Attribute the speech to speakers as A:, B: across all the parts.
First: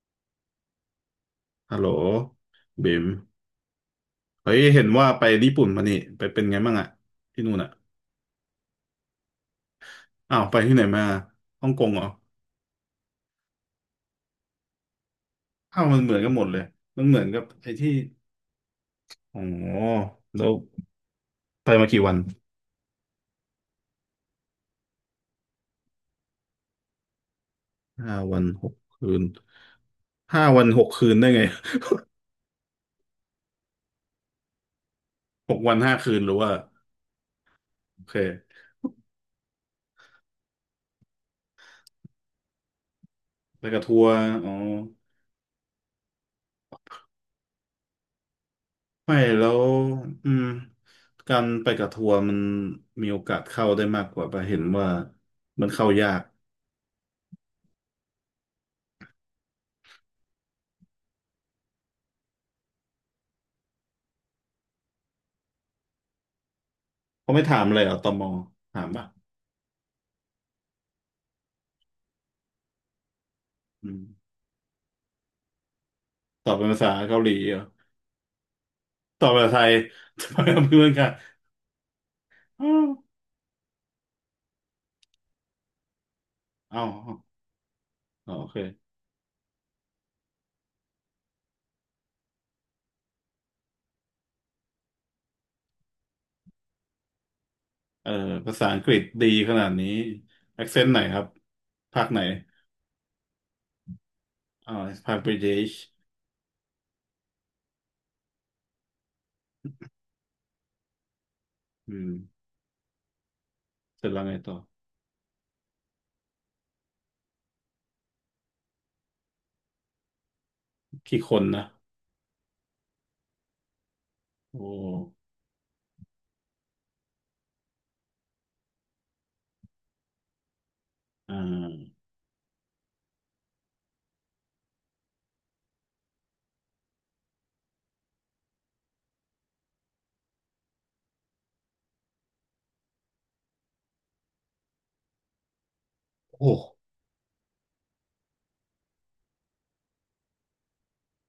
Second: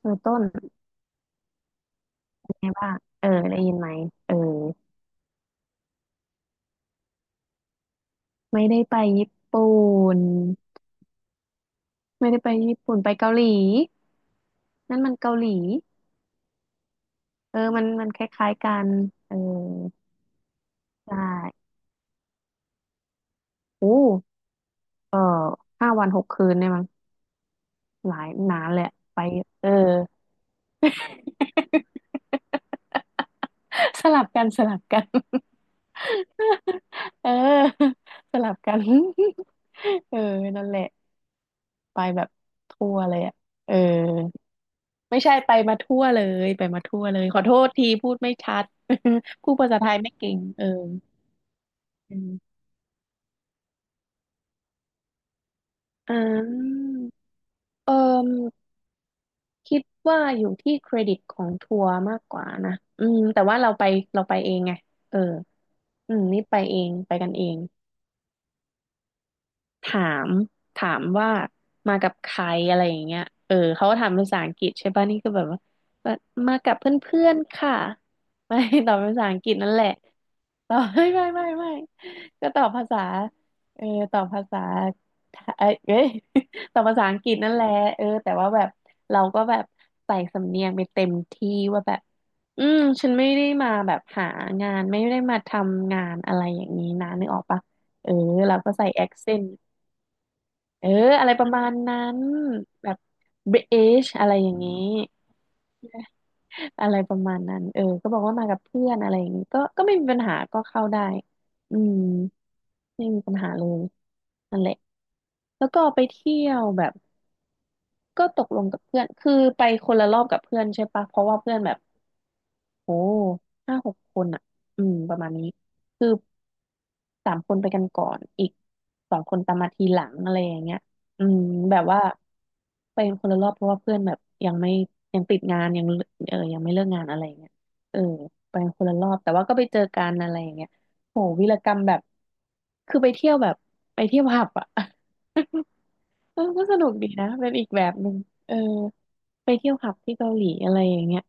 A: เออต้น
B: ฮัลโหล
A: ไง
B: บิ
A: บ้าง
B: ม
A: เออได้ยินไหมเออ
B: เฮ้ยเห็นว่าไปญี่ปุ่นมานี่ไปเป็นไงบ้างอะที่นู่นอะ
A: ไม่ได้ไปญี่ปุ่น
B: อ้าวไปที่ไหนมาฮ่องกงเหรอ
A: ไม่ได้ไปญี่ปุ่นไปเกาหลีนั่นมันเกาหลี
B: อ้าวมันเหมือนกันหมดเลยมันเหมือนกับ
A: เออ
B: ไอ้
A: มัน
B: ที่
A: มันคล้ายๆกันเอ
B: อ๋
A: อ
B: อแล้ว
A: ใช่
B: ไปมากี่วัน
A: โอ้เออ5 วัน 6 คืนเนี่ยมั้งห
B: ห้า
A: ลาย
B: วัน
A: นา
B: ห
A: น
B: ก
A: แหลยอะ
B: คื
A: ไป
B: น
A: เออ
B: ห้าวันหกคืนได้ไง
A: สลับกันสลับกัน
B: 6 วัน 5 คืนหรือว่า
A: เออ
B: โอเค
A: สลับกัน เออนั่นแหละไปแบบทั่วเลยอ่ะ
B: ไป
A: เออ
B: กับทัวร์อ๋อ
A: ไม่ใช่ไปมาทั่วเลยไปมาทั่วเลยขอโทษทีพูดไม่ชัด
B: ไม่ แล้
A: พูด
B: ว
A: ภาษาไทยไม่
B: อื
A: เก่ง
B: ม
A: เออ
B: การไปกับทัว
A: อื
B: ร์มัน
A: ม
B: มีโอกาสเข้าได้มากกว่าปะเห็นว่ามันเข้ายา
A: อ่
B: ก
A: าเออคิดว่าอยู่ที่เครดิตของทัวร์มากกว่านะอืมแต่ว่าเราไปเองไงเอออืมนี่ไปเองไปกั
B: เขา
A: น
B: ไม่
A: เอ
B: ถา
A: ง
B: มเลยเหรอตมถามปะ
A: ถามถามว่ามากับใครอะไรอย่างเงี้ยเออเขา
B: อื
A: ก็
B: ม
A: ถามภาษาอังกฤษใช่ป่ะนี่ก็แบบว่ามา
B: ตอบ
A: มา
B: เป็น
A: กับ
B: ภาษาเกา
A: เพื่
B: ห
A: อ
B: ลี
A: นๆ
B: เหรอ
A: ค่ะไม่ตอบภา
B: ต
A: ษา
B: อบ
A: อังก
B: ภาษา
A: ฤษ
B: ไท
A: นั่
B: ย
A: นแหละ
B: ทำไมเอา
A: ตอ
B: เพื่อ
A: บ
B: นกั
A: ไม่
B: น
A: ไม่ไม่ไม่ก็ตอบภาษาเออตอบภาษาเอ้ย เอ้ย ต
B: อ้า
A: อบ
B: ว
A: ภาษา
B: อ้า
A: อั
B: ว
A: งกฤษนั่นแหละเออ
B: อ๋
A: แต่
B: อโอ
A: ว่า
B: เค
A: แบบเราก็แบบใส่สำเนียงไปเต็มที่ว่าแบบอืมฉันไม่ได้มาแบบหางานไม่ได้มาทำงานอะไรอย่างนี้นะนึกออกปะ
B: เอ
A: เอ
B: อ
A: อ
B: ภา
A: เรา
B: ษา
A: ก็
B: อัง
A: ใส่
B: กฤ
A: แอ
B: ษ
A: ค
B: ดี
A: เซน
B: ขนาดนี้แอคเซ
A: เอ
B: น
A: อ
B: ต์ไหนครั
A: อะ
B: บ
A: ไรประมาณนั้
B: ภาคไหน
A: นแบบ British อะไรอย่าง
B: อ่า
A: นี้
B: ภาคบริติช
A: อะไรประมาณนั้นเออก็บอกว่ามากับเพื่อนอะไรอย่างนี้ก็ไม่มีปัญหาก็เข้าได้อื
B: อื
A: ม
B: ม
A: ไม่มีปัญหาเลย
B: เสร็จแล้วไงต่อ
A: นั่นแหละแล้วก็ไปเที่ยวแบบก็ตกลงกับเพื่อนคือไปคนละรอบกับเพื่อนใช่ปะเพ
B: กี่
A: ราะ
B: ค
A: ว่า
B: น
A: เพื่อน
B: นะ
A: แบบโอ้5-6 คนอ่ะ
B: โอ
A: อืมประ
B: ้
A: มาณนี้คือ 3 คนไปกันก่อน อีก2 คนตามมาทีหลังอะไรอย่างเงี้ยอื
B: อ่
A: มแบบ
B: า
A: ว่าไปกันคนละรอบเพราะว่าเพื่อนแบบยังไม่ยังติดงานยังเออยังไม่เลิกงานอะไรอย่างเงี้ยเออไปกันคนละรอบแต่ว่าก็ไปเจอกันอะไรอย่างเงี้ยโหวีรกรรมแบบคือไปเที่ยวแบบไปเที่ยวผับอ่ะ เออ
B: โอ้
A: ก็สนุกดีนะเป็นอีกแบบหนึ่งเออไปเที่ยวผับที่เกาหลีอะไรอย่างเงี้ย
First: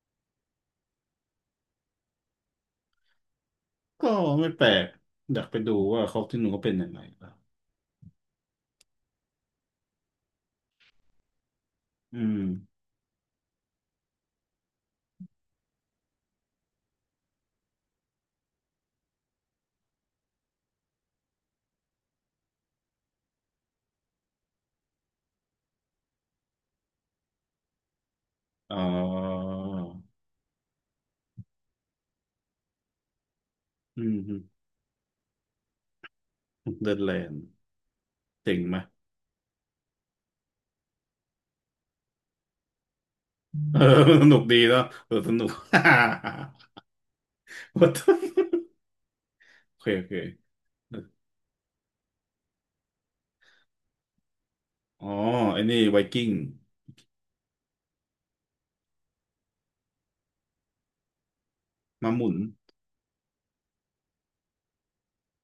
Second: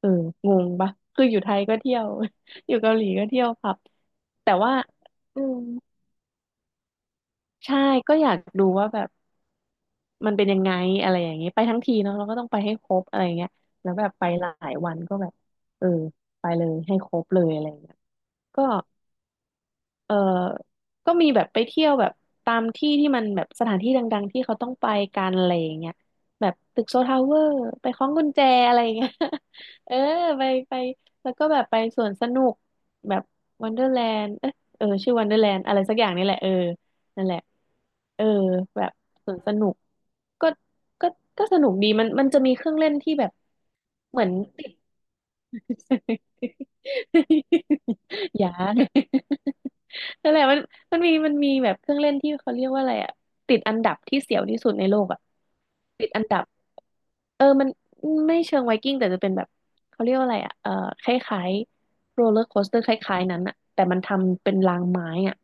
A: เอองงปะคืออยู่ไทยก็เที่ยว อยู่เกาหลีก็เที่ยวผับ
B: ก็ไม่
A: แต่
B: แปล
A: ว่า
B: กอ
A: อื
B: ยากไป
A: ม
B: ดูว่าเขาที่หนูเขาเป็นยังไงล่ะ
A: ใช่ก็อยากดูว่าแบบมันเป็นยังไงอะไรอย่างเงี้ยไปทั้งทีเนาะ
B: อื
A: เราก็
B: ม
A: ต้องไปให้ครบอะไรเงี้ยแล้วแบบไปหลายวันก็แบบเออไปเลยให้ครบเลยอะไรเงี้ยก็ เออก็มีแบบไปเที่ยวแบบตามที่ที่มันแบบสถานที่ดังๆที่เขาต้องไปกันอะไรอย่างเงี้ยแบบตึกโซทาวเวอร์ไปคล้องกุญแจอะ
B: อ๋อ
A: ไรอย่างเงี้ย เออไปไปแล้วก็แบบไปสวนสนุกแบบวันเดอร์แล
B: อื
A: นด์เออ
B: ม
A: เออชื่อวันเดอร์แลนด์อะไรสักอย่างนี่แหละเออ
B: เดนแล
A: นั่น
B: น
A: แหละ
B: ด์
A: เออ
B: เจ๋งไหม
A: แบบสวนสนุกก็ก็ก็สนุกดีมันจะมีเครื่องเล่นที่แบบ
B: เออ
A: เหมื
B: ส
A: อน
B: นุกดี
A: ติด
B: เนาะเออ สนุก What the
A: ยัง
B: โอเคโอเค
A: นั่นแหละมันมันมีแบบเครื่องเล่นที่เขาเรียกว่าอะไรอะติดอันดับที่เสียวที่สุดในโล
B: อ๋อ
A: กอะ
B: ไอ้นี่ไว
A: ติดอั
B: กิ้
A: น
B: ง
A: ดับเออมันไม่เชิงไวกิ้งแต่จะเป็นแบบเขาเรียกว่าอะไรอะเออคล้าย
B: มา
A: ๆ
B: ห
A: โร
B: มุ
A: ล
B: น
A: เลอร์โคสเตอร์คล้ายๆนั้นอะแต่มันทำเป็นรางไม้อะ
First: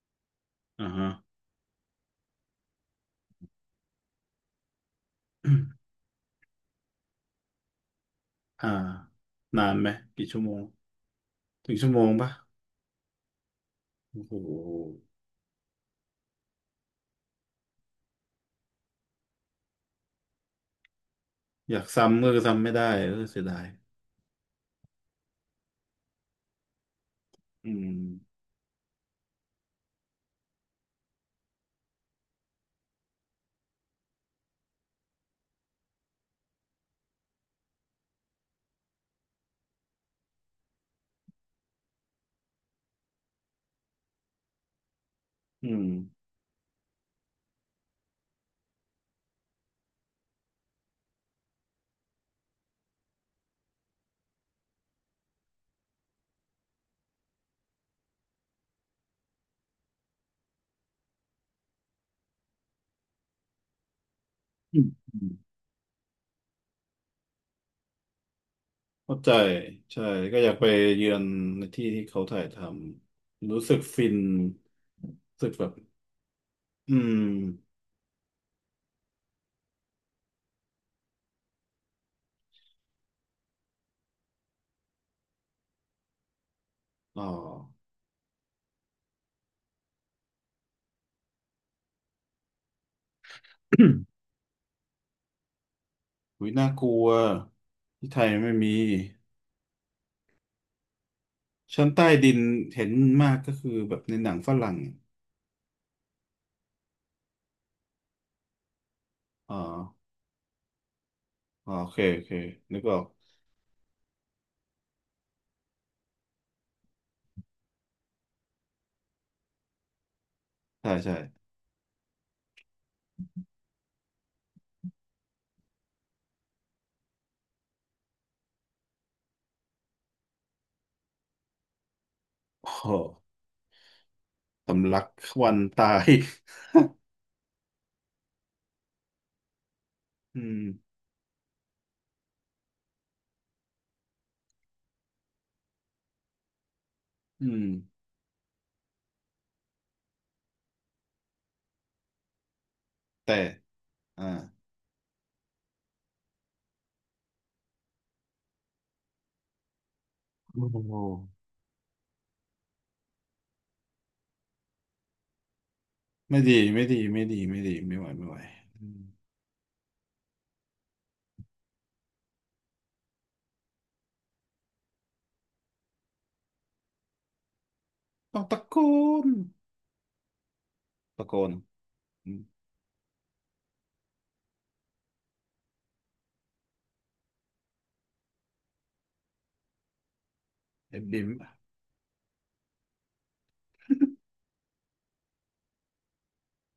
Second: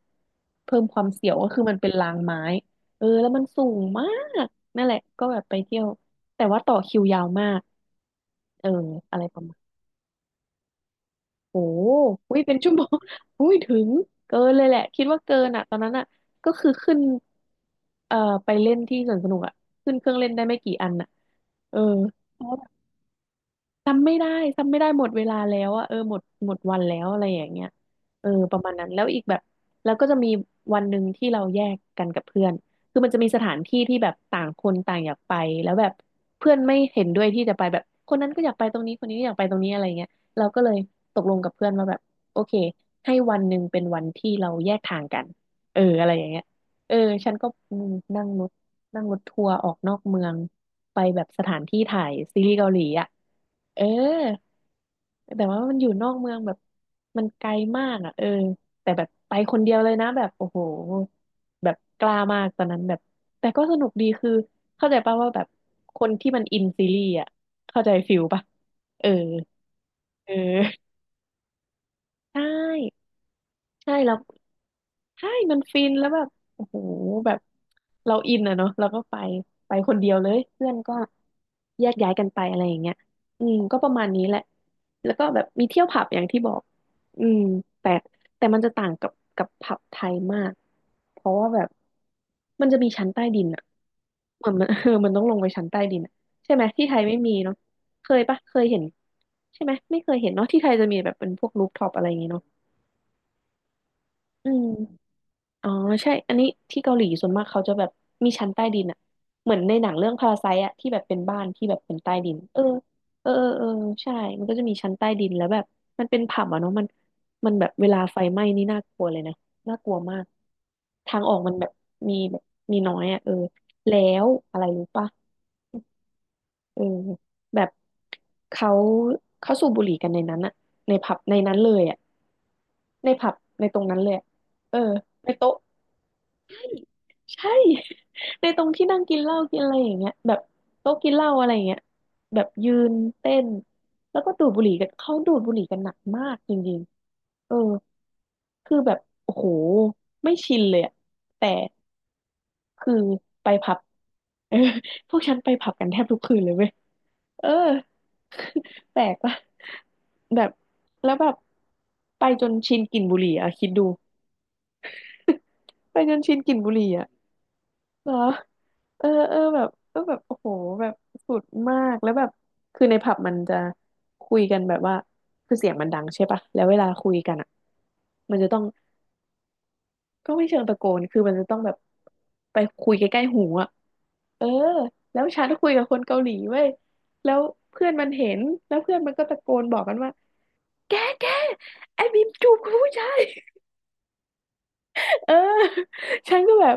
A: เพิ่ม
B: อ่า
A: ความ
B: ฮะ
A: เสียวก็คือมันเป็นรางไม้เออแล้วมันสูงมากนั่นแหละก็แบบไปเที่ยวแต่ว่าต่อคิวยาวมาก เอ
B: อ่า
A: ออะไรประมา
B: นา
A: ณ
B: นไหมกี่ชั่วโมง
A: โอ้
B: ถึงชั่วโมงปะ
A: อุ้ยเป็นชั่วโมง อุ้ยถึง
B: โอ้โ
A: เกินเลยแหละ
B: ห
A: คิดว่าเกินอ่ะตอนนั้นอ่ะก็คือขึ้นเอ่อไปเล่นที่สวนสนุกอ่ะขึ้นเครื่องเล่นได้ไม่กี่อันอ่ะ
B: อ
A: เออ
B: ยากซ้ำก็ซ้ำไม่ได้เออเสียดาย
A: จำไม่ได้จำไม่ได้หมดเวลาแล้วอะเออหมดวันแล้วอะไรอย่างเงี้ย
B: อืม
A: เออประมาณนั้นแล้วอีกแบบแล้วก็จะมีวันหนึ่งที่เราแยกกันกับเพื่อนคือมันจะมีสถานที่ที่แบบต่างคนต่างอยากไปแล้วแบบเพื่อนไม่เห็นด้วยที่จะไปแบบคนนั้นก็อยากไปตรงนี้คนนี้ก็อยากไปตรงนี้อะไรเงี้ยเราก็เลยตกลงกับเพื่อนว่าแบบโอเคให้วันหนึ่งเป็นวันที่เราแยกทางกัน
B: อื
A: เออ
B: ม
A: อะไรอย่างเงี้ยเออฉันก็อืมนั่งรถนั่งรถทัวร์ออกนอกเมืองไปแบบสถานที่ถ่ายซีรีส์เกาหลีอะ เออแต่ว่ามันอยู่นอกเมืองแบบมันไกลมากอ่ะเออแต่แบบไปคนเดียวเลยนะแบบโอ้โหแบบกล้ามากตอนนั้นแบบแต่ก็สนุกดีคือ
B: อืม
A: เข้าใจป่ะ
B: อื
A: ว่า
B: ม
A: แบบคนที่มันอินซีรีส์อ่ะเข้าใจฟิลป่ะเออ
B: เข้าใจใช่
A: เ
B: ก็อยากไป
A: ออ
B: เยือนในที่ที่เขา
A: ใช
B: ถ่ายท
A: ่
B: ำรู้สึก
A: ใช่
B: ฟิ
A: แล้
B: น
A: ว ใช่
B: รู้สึก
A: มัน
B: แบบ
A: ฟินแล้วแบบโอ้โห
B: อืม
A: แบบเราอินอะเนาะเราก็ไปไปคนเดียวเลยเพื่อนก็แยกย้ายกันไปอะไรอย่างเงี้ยอืมก็ประมาณนี้แหละแล้วก็แบบมีเที่ยวผับอย่างที่บอก
B: อ๋
A: อื
B: อ
A: มแต่แต่มันจะต่างกับผับไทยมากเพราะว่าแบบมันจะมีชั้นใต้ดินอะเหมือนมัน เออ มันต้องลงไปชั้นใต้ดินอะ
B: อุ้ย
A: ใช่ไหม
B: น่าก
A: ที่
B: ลั
A: ไทย
B: ว
A: ไม่มีเนาะเค
B: ที่ไท
A: ย
B: ย
A: ปะ
B: ไม่
A: เคย
B: มี
A: เห็นใช่ไหมไม่เคยเห็นเนาะที่ไทยจะมีแบบเป็นพวกรูฟท็
B: ชั้
A: อ
B: น
A: ปอะ
B: ใต้
A: ไรอย่าง
B: ดิ
A: งี้
B: น
A: เนาะ
B: เห็นมากก็คือแบบในหนัง
A: อื
B: ฝ
A: ม
B: รั่ง
A: อ๋อใช่อันนี้ที่เกาหลีส่วนมากเขาจะแบบมีชั้นใต้ดินอะเห
B: อ๋อ
A: มือนในหนังเรื่องพาราไซต์อะที่แบบเป็นบ้านที่
B: อ๋อ
A: แบบ
B: โอ
A: เป็
B: เค
A: นใต้
B: โอเค
A: ดินเออ
B: นึกออก
A: เออเออเออใช่มันก็จะมีชั้นใต้ดินแล้วแบบมันเป็นผับอะเนาะมันแบบเวลาไฟไหม้นี่น่ากลัวเลยนะน่ากลัวมาก
B: ใช่ใช่
A: ทางออกมันแบบมีแบบมีน้อยอะเออแล้วอะไรรู้ปะเออแบบเขาเขาสูบบุหรี่กันในนั้นอะในผับในนั้นเลยอะ
B: โอ้โห
A: ในผับในตรงนั้นเลยอะเออ
B: สำลัก
A: ใน
B: ควั
A: โต๊ะ
B: นตาย
A: ใช่ ในตรงที่นั่งกินเหล้ากินอะไรอย่างเงี้ยแบ
B: อื
A: บ
B: ม
A: โต๊ะกินเหล้าอะไรอย่างเงี้ยแบบยืนเต้นแล้วก็ดูดบุหรี่กันเขาดูดบุหรี่กันหนักมากจริง
B: อื
A: ๆเออ
B: ม
A: คือแบบโอ้โหไม่ชินเลยอะแต่คือ
B: แต่
A: ไปผับ
B: อ่า
A: เออพวกฉันไปผับกันแทบทุกคืนเลยเว้ยเออ แปลกปะแบบ
B: โอ้โห
A: แล้วแบบไปจนชินกลิ่นบุหรี่อะคิดดูไปจนชิน
B: ไม่
A: กลิ่
B: ดี
A: นบุห
B: ไม่
A: รี่
B: ดี
A: อะ
B: ไม่ดี ไม่ดี ไม่ไหว
A: เหรอ
B: ไม่ไหวอืม
A: เออเออแบบเออแบบโอ้โหแบบสุดมากแล้วแบบคือในผับมันจะคุยกันแบบว่าคือเสียงมันดังใช่ปะแล้วเวลาคุยกันอ่ะมั
B: ต้
A: น
B: อง
A: จะต้อ
B: ตะ
A: ง
B: โกน
A: ก็ไม่เชิงตะโกนคือ
B: ตะ
A: มั
B: โก
A: นจะ
B: น
A: ต้องแบบ ไปคุยใกล้ๆหูอ่ะเออแล้วฉันคุยกับคนเกาหลีเว้ยแล้วเพื่อนมันเห็น แล้วเพื่อนมันก็ตะโกนบอกกันว่าแก
B: เอ็มดิ
A: แก
B: ม
A: ไอ้บีมจูบกับผู้ชาย เออ ฉันก็แบบ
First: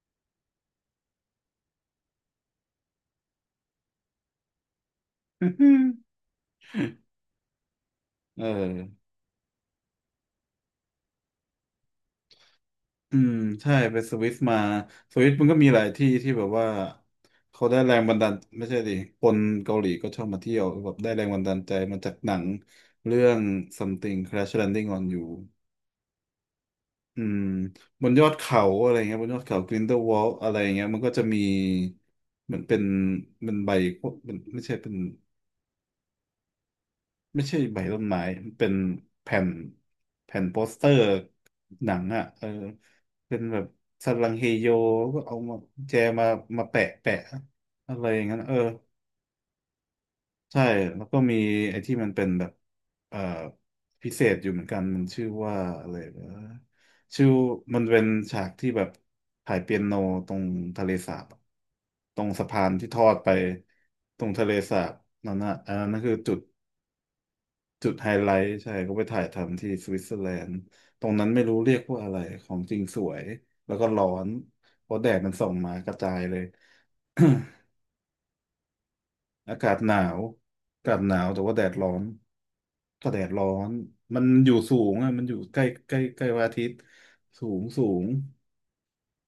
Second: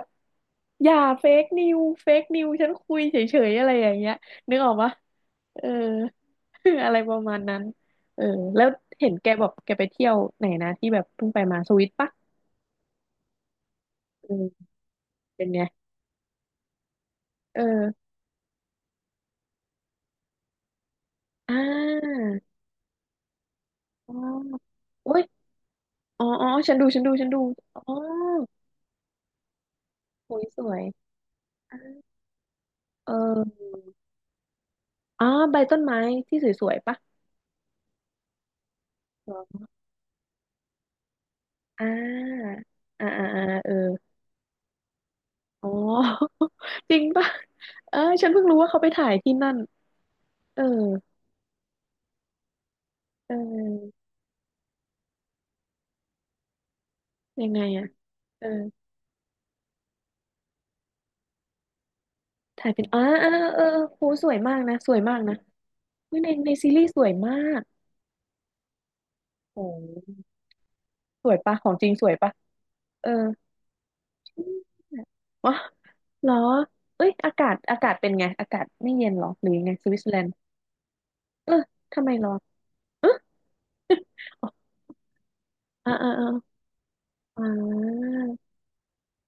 A: อย่าเฟกนิวเฟกนิวฉันคุยเฉยๆอะไรอย่างเงี้ยนึกออกปะเออ อะไรประมาณนั้นเออ
B: เ
A: แล้ว
B: ออ
A: เห็นแกบอกแกไปเที่ยวไหนนะที่แบบเพิ่งไปมาสวิตปะ
B: อืมใช่ไปสวิ
A: เอ
B: ส
A: อ
B: มาสวิสมั
A: เป็
B: น
A: น
B: ก็
A: ไง
B: มีหลายที่ที่แบบว่า
A: เอ
B: เขาได้แรง
A: อ
B: บันดาลไม่ใช่ดิคนเกาหลีก็ชอบมาเที่ยวแบบได้แรงบันดา
A: อ่
B: ลใจมาจาก
A: า
B: หนังเรื่อง
A: อ๋อ
B: something crash landing on
A: โอ้
B: you
A: ยอ๋อฉันดูฉันดู
B: อื
A: ฉันดู
B: ม
A: อ๋อ
B: บนยอดเขาอะไรเงี้ยบนยอดเขา g r i n h e w
A: สว
B: a l l อล
A: ย
B: อะไร
A: สวย
B: เงี้ยมันก็จะมี
A: อ่า
B: เหมือนเป็น
A: เอ
B: เป็นใบ
A: อ
B: เป็นไม่ใช่เป็น
A: อ๋อใบต้นไม้ที่สวยๆปะ
B: ไม่ใช่ใบต้นไม้มันเป็นแผ่น
A: ออ
B: แผ่นโปสเตอร์
A: อ่
B: หนังอ่ะเออ
A: าอ่าอ่า
B: เป็น
A: อ่า
B: แบบ
A: เออ
B: สันลังเฮโยก็เอามา
A: อ๋อ
B: แจมามาแปะ
A: จริง
B: แปะ
A: ป่ะ
B: อะ
A: เออ
B: ไรอย่า
A: ฉั
B: ง
A: น
B: นั้น
A: เพิ่ง
B: เออ
A: รู้ว่าเขาไปถ่ายที่นั่นเอ
B: ใช่
A: อ
B: แล้วก็มีไอ้ที่มันเป็นแบบเอ่อ
A: เออ
B: พิเศษอยู่เหมือนกันมันชื่อว่าอะไรนะชื่อ
A: ยังไง
B: มัน
A: อะ
B: เป็นฉา
A: เออ
B: กที่แบบถ่ายเปียโนตรงทะเลสาบอะตรงสะพา
A: ถ่า
B: น
A: ยเป็น
B: ที่ท
A: อ๋อ
B: อด
A: เอ
B: ไป
A: อเออโห
B: ตร
A: ส
B: ง
A: วย
B: ทะเล
A: มากนะ
B: สา
A: ส
B: บ
A: วยมาก
B: นั่
A: นะ
B: นนะอันนั้นคือ
A: เฮ้ยใน
B: จุด
A: ในซีรีส์สวยมาก
B: จุดไฮไลท์ใช่เขาไปถ่ายทำ
A: โอ้
B: ที่สวิตเซอร์แลนด์ตรงนั้
A: ส
B: น
A: วย
B: ไม่รู้
A: ปะข
B: เรี
A: อง
B: ยก
A: จริง
B: ว่า
A: ส
B: อะ
A: วย
B: ไร
A: ปะ
B: ของจริงส
A: เออ
B: วยแล้วก็ร้อนเพราะแดดมันส่ อง
A: วะ
B: มากระจาย
A: เหร
B: เล
A: อ
B: ย
A: เอ้ยอากาศเป็นไงอากาศไม่เย็นเหรอห รือ
B: อา
A: ยัง
B: กา
A: ไง
B: ศ
A: ส
B: หนา
A: วิตเซอร์แล
B: ว
A: นด์
B: อากาศหนาวแต่
A: เอ
B: ว่า
A: อ
B: แดดร้อ
A: ทำ
B: น
A: ไมร้อนเอ
B: ก็
A: อ
B: แดดร้อนมัน
A: อ
B: อ
A: อ
B: ยู่สูงอ่ะมันอยู่ใกล้ใก
A: อ่า
B: ล้
A: อ่า
B: ใกล้
A: อ่า
B: พระอาทิตย์
A: อ่
B: สูงสูง
A: า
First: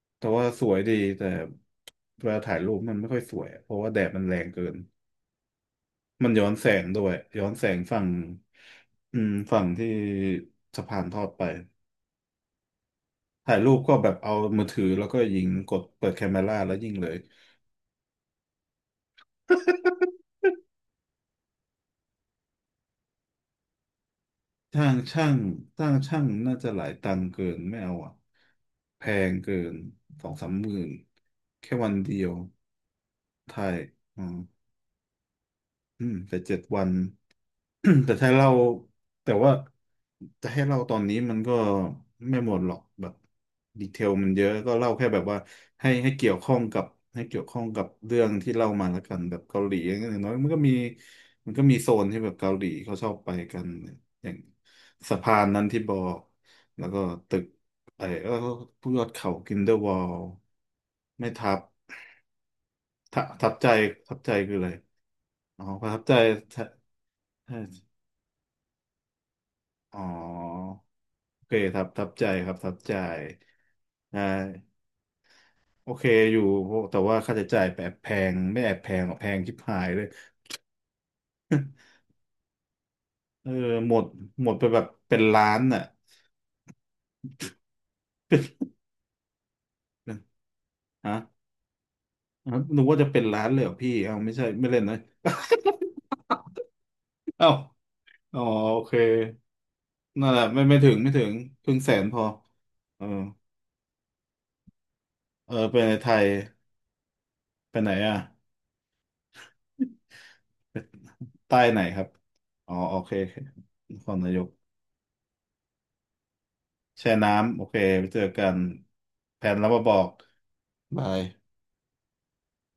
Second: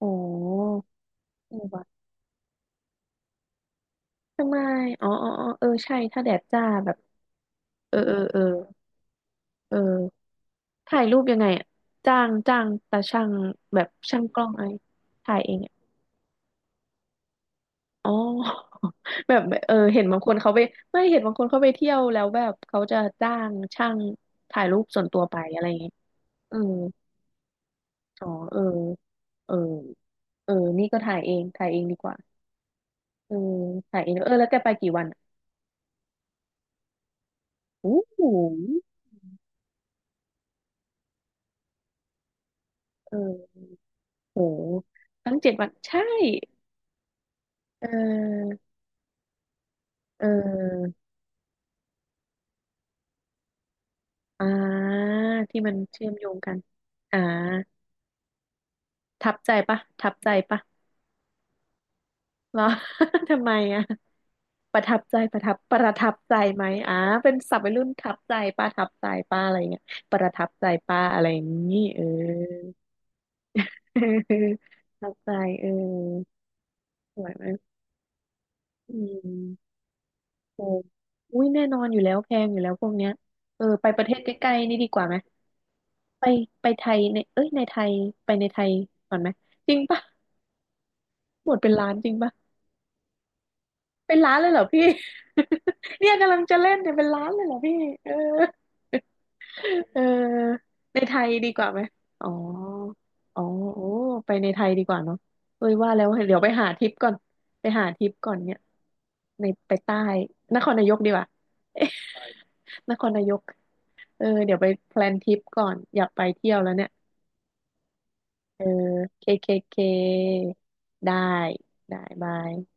A: โอ้
B: แต่ว่าสวยดีแต่
A: โห
B: เวลาถ่ายรูปมันไม่ค่อยสวยเพราะว่าแดดมันแรง
A: ทำไม
B: เกิน
A: อ๋อเออใช่ ถ้า
B: มั
A: แด
B: น
A: ด
B: ย้อน
A: จ้า
B: แสง
A: แบบ
B: ด้วยย้อนแสง
A: เออ
B: ฝั่ง
A: เออเออ
B: อืมฝั่ง
A: เ
B: ที่
A: ออ
B: สะพา
A: ถ่า
B: น
A: ย
B: ท
A: รู
B: อ
A: ป
B: ด
A: ยัง
B: ไป
A: ไงอะจ้างตาช่าง
B: ถ่ายรูป
A: แบบ
B: ก็แบบ
A: ช่าง
B: เอา
A: กล้อง
B: มื
A: ไอะ
B: อ
A: ไร
B: ถือแล้วก็
A: ถ่า
B: ยิ
A: ย
B: ง
A: เอง
B: ก
A: อะ
B: ดเปิดแคมเมราแล้วยิงเลย
A: อ๋อ แบบเออเห็นบางคนเขาไปไม่เห็นบางคนเขาไปเที่ยวแล้วแบบเขาจะจ้างช่างถ่ายรูป
B: ช่าง
A: ส่วนตัว
B: ช่าง
A: ไปอะไรอย่าง
B: ช่้า
A: เงี้ย
B: งช่างน่า
A: เออ
B: จะหลายตังค์เกินไม่เอาอ่ะ
A: อ๋อเออ
B: แพง
A: เอ
B: เกิ
A: อ
B: นสองสา
A: เอ
B: ม
A: อ
B: หมื่
A: นี่
B: น
A: ก็ถ่ายเอง
B: แค่วัน
A: ดีก
B: เดี
A: ว่า
B: ยว
A: เออ
B: ถ่าย
A: ถ่ายเอง
B: อื
A: เอ
B: ม
A: อแล้วแกไปกี่วันอะ
B: อืมแต่7 วัน
A: อู้
B: แต่
A: หู
B: ถ้าเราแต่ว่าจะให้เล่าตอนนี้มันก็ไม่หมดหรอกแบบ
A: เออ
B: ดีเทลมัน
A: โห
B: เยอะก็เล่าแค่แบบ
A: ทั้
B: ว่า
A: งเจ็ดวัน
B: ให้
A: ใช่
B: ให้เกี่ยวข้องกับให้เกี่ยวข้องกั
A: เ
B: บเรื่องที่
A: ออ
B: เล่ามาแล้วกันแบบเกาหลีอย่าง
A: เ
B: น้อยมันก็มี
A: ออ
B: มันก็มีโซนที่แบบเกาหลีเขาชอบไปกันอย่าง
A: อ่า
B: สะพาน
A: ที่
B: นั้น
A: มัน
B: ที่บอ
A: เชื่อม
B: ก
A: โยงกัน
B: แล้วก็
A: อ่า
B: ตึกไอ้แล้วก็พวกยอดเขา
A: ทับใจ
B: กินเดอร์
A: ปะ
B: วอ
A: ทั
B: ล
A: บใจปะ
B: ไม่ทับ
A: เหรอ ทำ
B: ทั
A: ไม
B: บใจ
A: อ่ะ
B: ทับใจคืออะไร
A: ประทับใจ
B: อ๋อ
A: ป
B: ประ
A: ระ
B: ทับ
A: ทั
B: ใจ
A: บใจ
B: ใช่
A: ไหมอ่าเป็นศัพท์วัยรุ่นทับใจป้าอะไรเงี้ย
B: อ๋อ
A: ประทับใจป้าอะไรอ
B: โอ
A: ย่าง
B: เค
A: ง
B: ค
A: ี้
B: รับ
A: เออ
B: ทับใจครับทับใจอ่ า
A: ทับใจเออ
B: โอเคอยู่โอ้แต่ว่า
A: สว
B: ค่า
A: ยไห
B: ใช้
A: ม
B: จ่ายแอบแพงไม่แอบแพ
A: อื
B: งหรอกแพงชิบ
A: ม
B: หายเลย
A: โอ้อุ้ยแน่นอนอ ยู่แล้วแพงอยู่แล้วพวกเนี้ย
B: เออ
A: เออไป
B: หม
A: ป
B: ด
A: ระเทศใก
B: หม
A: ล้
B: ดไป
A: ๆนี่
B: แบบ
A: ดีกว่าไหม
B: เป็นล้านน่ะ
A: ไปไปไทยในเอ้ยในไทยไปในไทยก่อนไหม จริงปะ
B: ฮะ
A: หมดเป็นล้านจริงปะ
B: ฮะนึกว่าจะเป็นล้านเลยเหรอพี่เอา
A: เป็น
B: ไม่
A: ล้าน
B: ใช่
A: เลยเหรอ
B: ไม่เล่น
A: พี่
B: นะ
A: เนี่ยกำลังจะเล่นเนี่ยเป็นล้าน เล
B: เอ้า
A: ยเหรอพี่เออ
B: อ๋อโอเค
A: เออ
B: นั่นแหละไม่ไม่ถึง
A: ใน
B: ไม่
A: ไท
B: ถึ
A: ย
B: ง
A: ดีก
B: ค
A: ว่า
B: รึ่ง
A: ไหม
B: แสนพอ
A: อ๋อ
B: เออ
A: อ๋อโอ้ไปในไทยดีกว่าเนาะ
B: เออ
A: เอ้ย
B: ไป
A: ว่า
B: ใน
A: แล้
B: ไท
A: ว
B: ย
A: เดี๋ยวไปหาทริปก่อนไป
B: ไป
A: หา
B: ไหน
A: ทริป
B: อ่ะ
A: ก่อนเนี่ยในไปใต้นครนายกดีกว่า
B: ใต้ไหนครับอ๋อ
A: น
B: โอ
A: ค
B: เค
A: รนา
B: โอ
A: ย
B: เค
A: ก
B: นคร
A: เออ
B: นายก
A: เดี๋ยวไปแพลนทริปก่อนอยากไปเที่ยวแล้วเนี่ย
B: แช่น้ำโอเคไปเจอกัน
A: เออเค
B: แผ
A: เค
B: นแล้ว
A: เค
B: มาบอกบา
A: ได้
B: ย
A: ได้บาย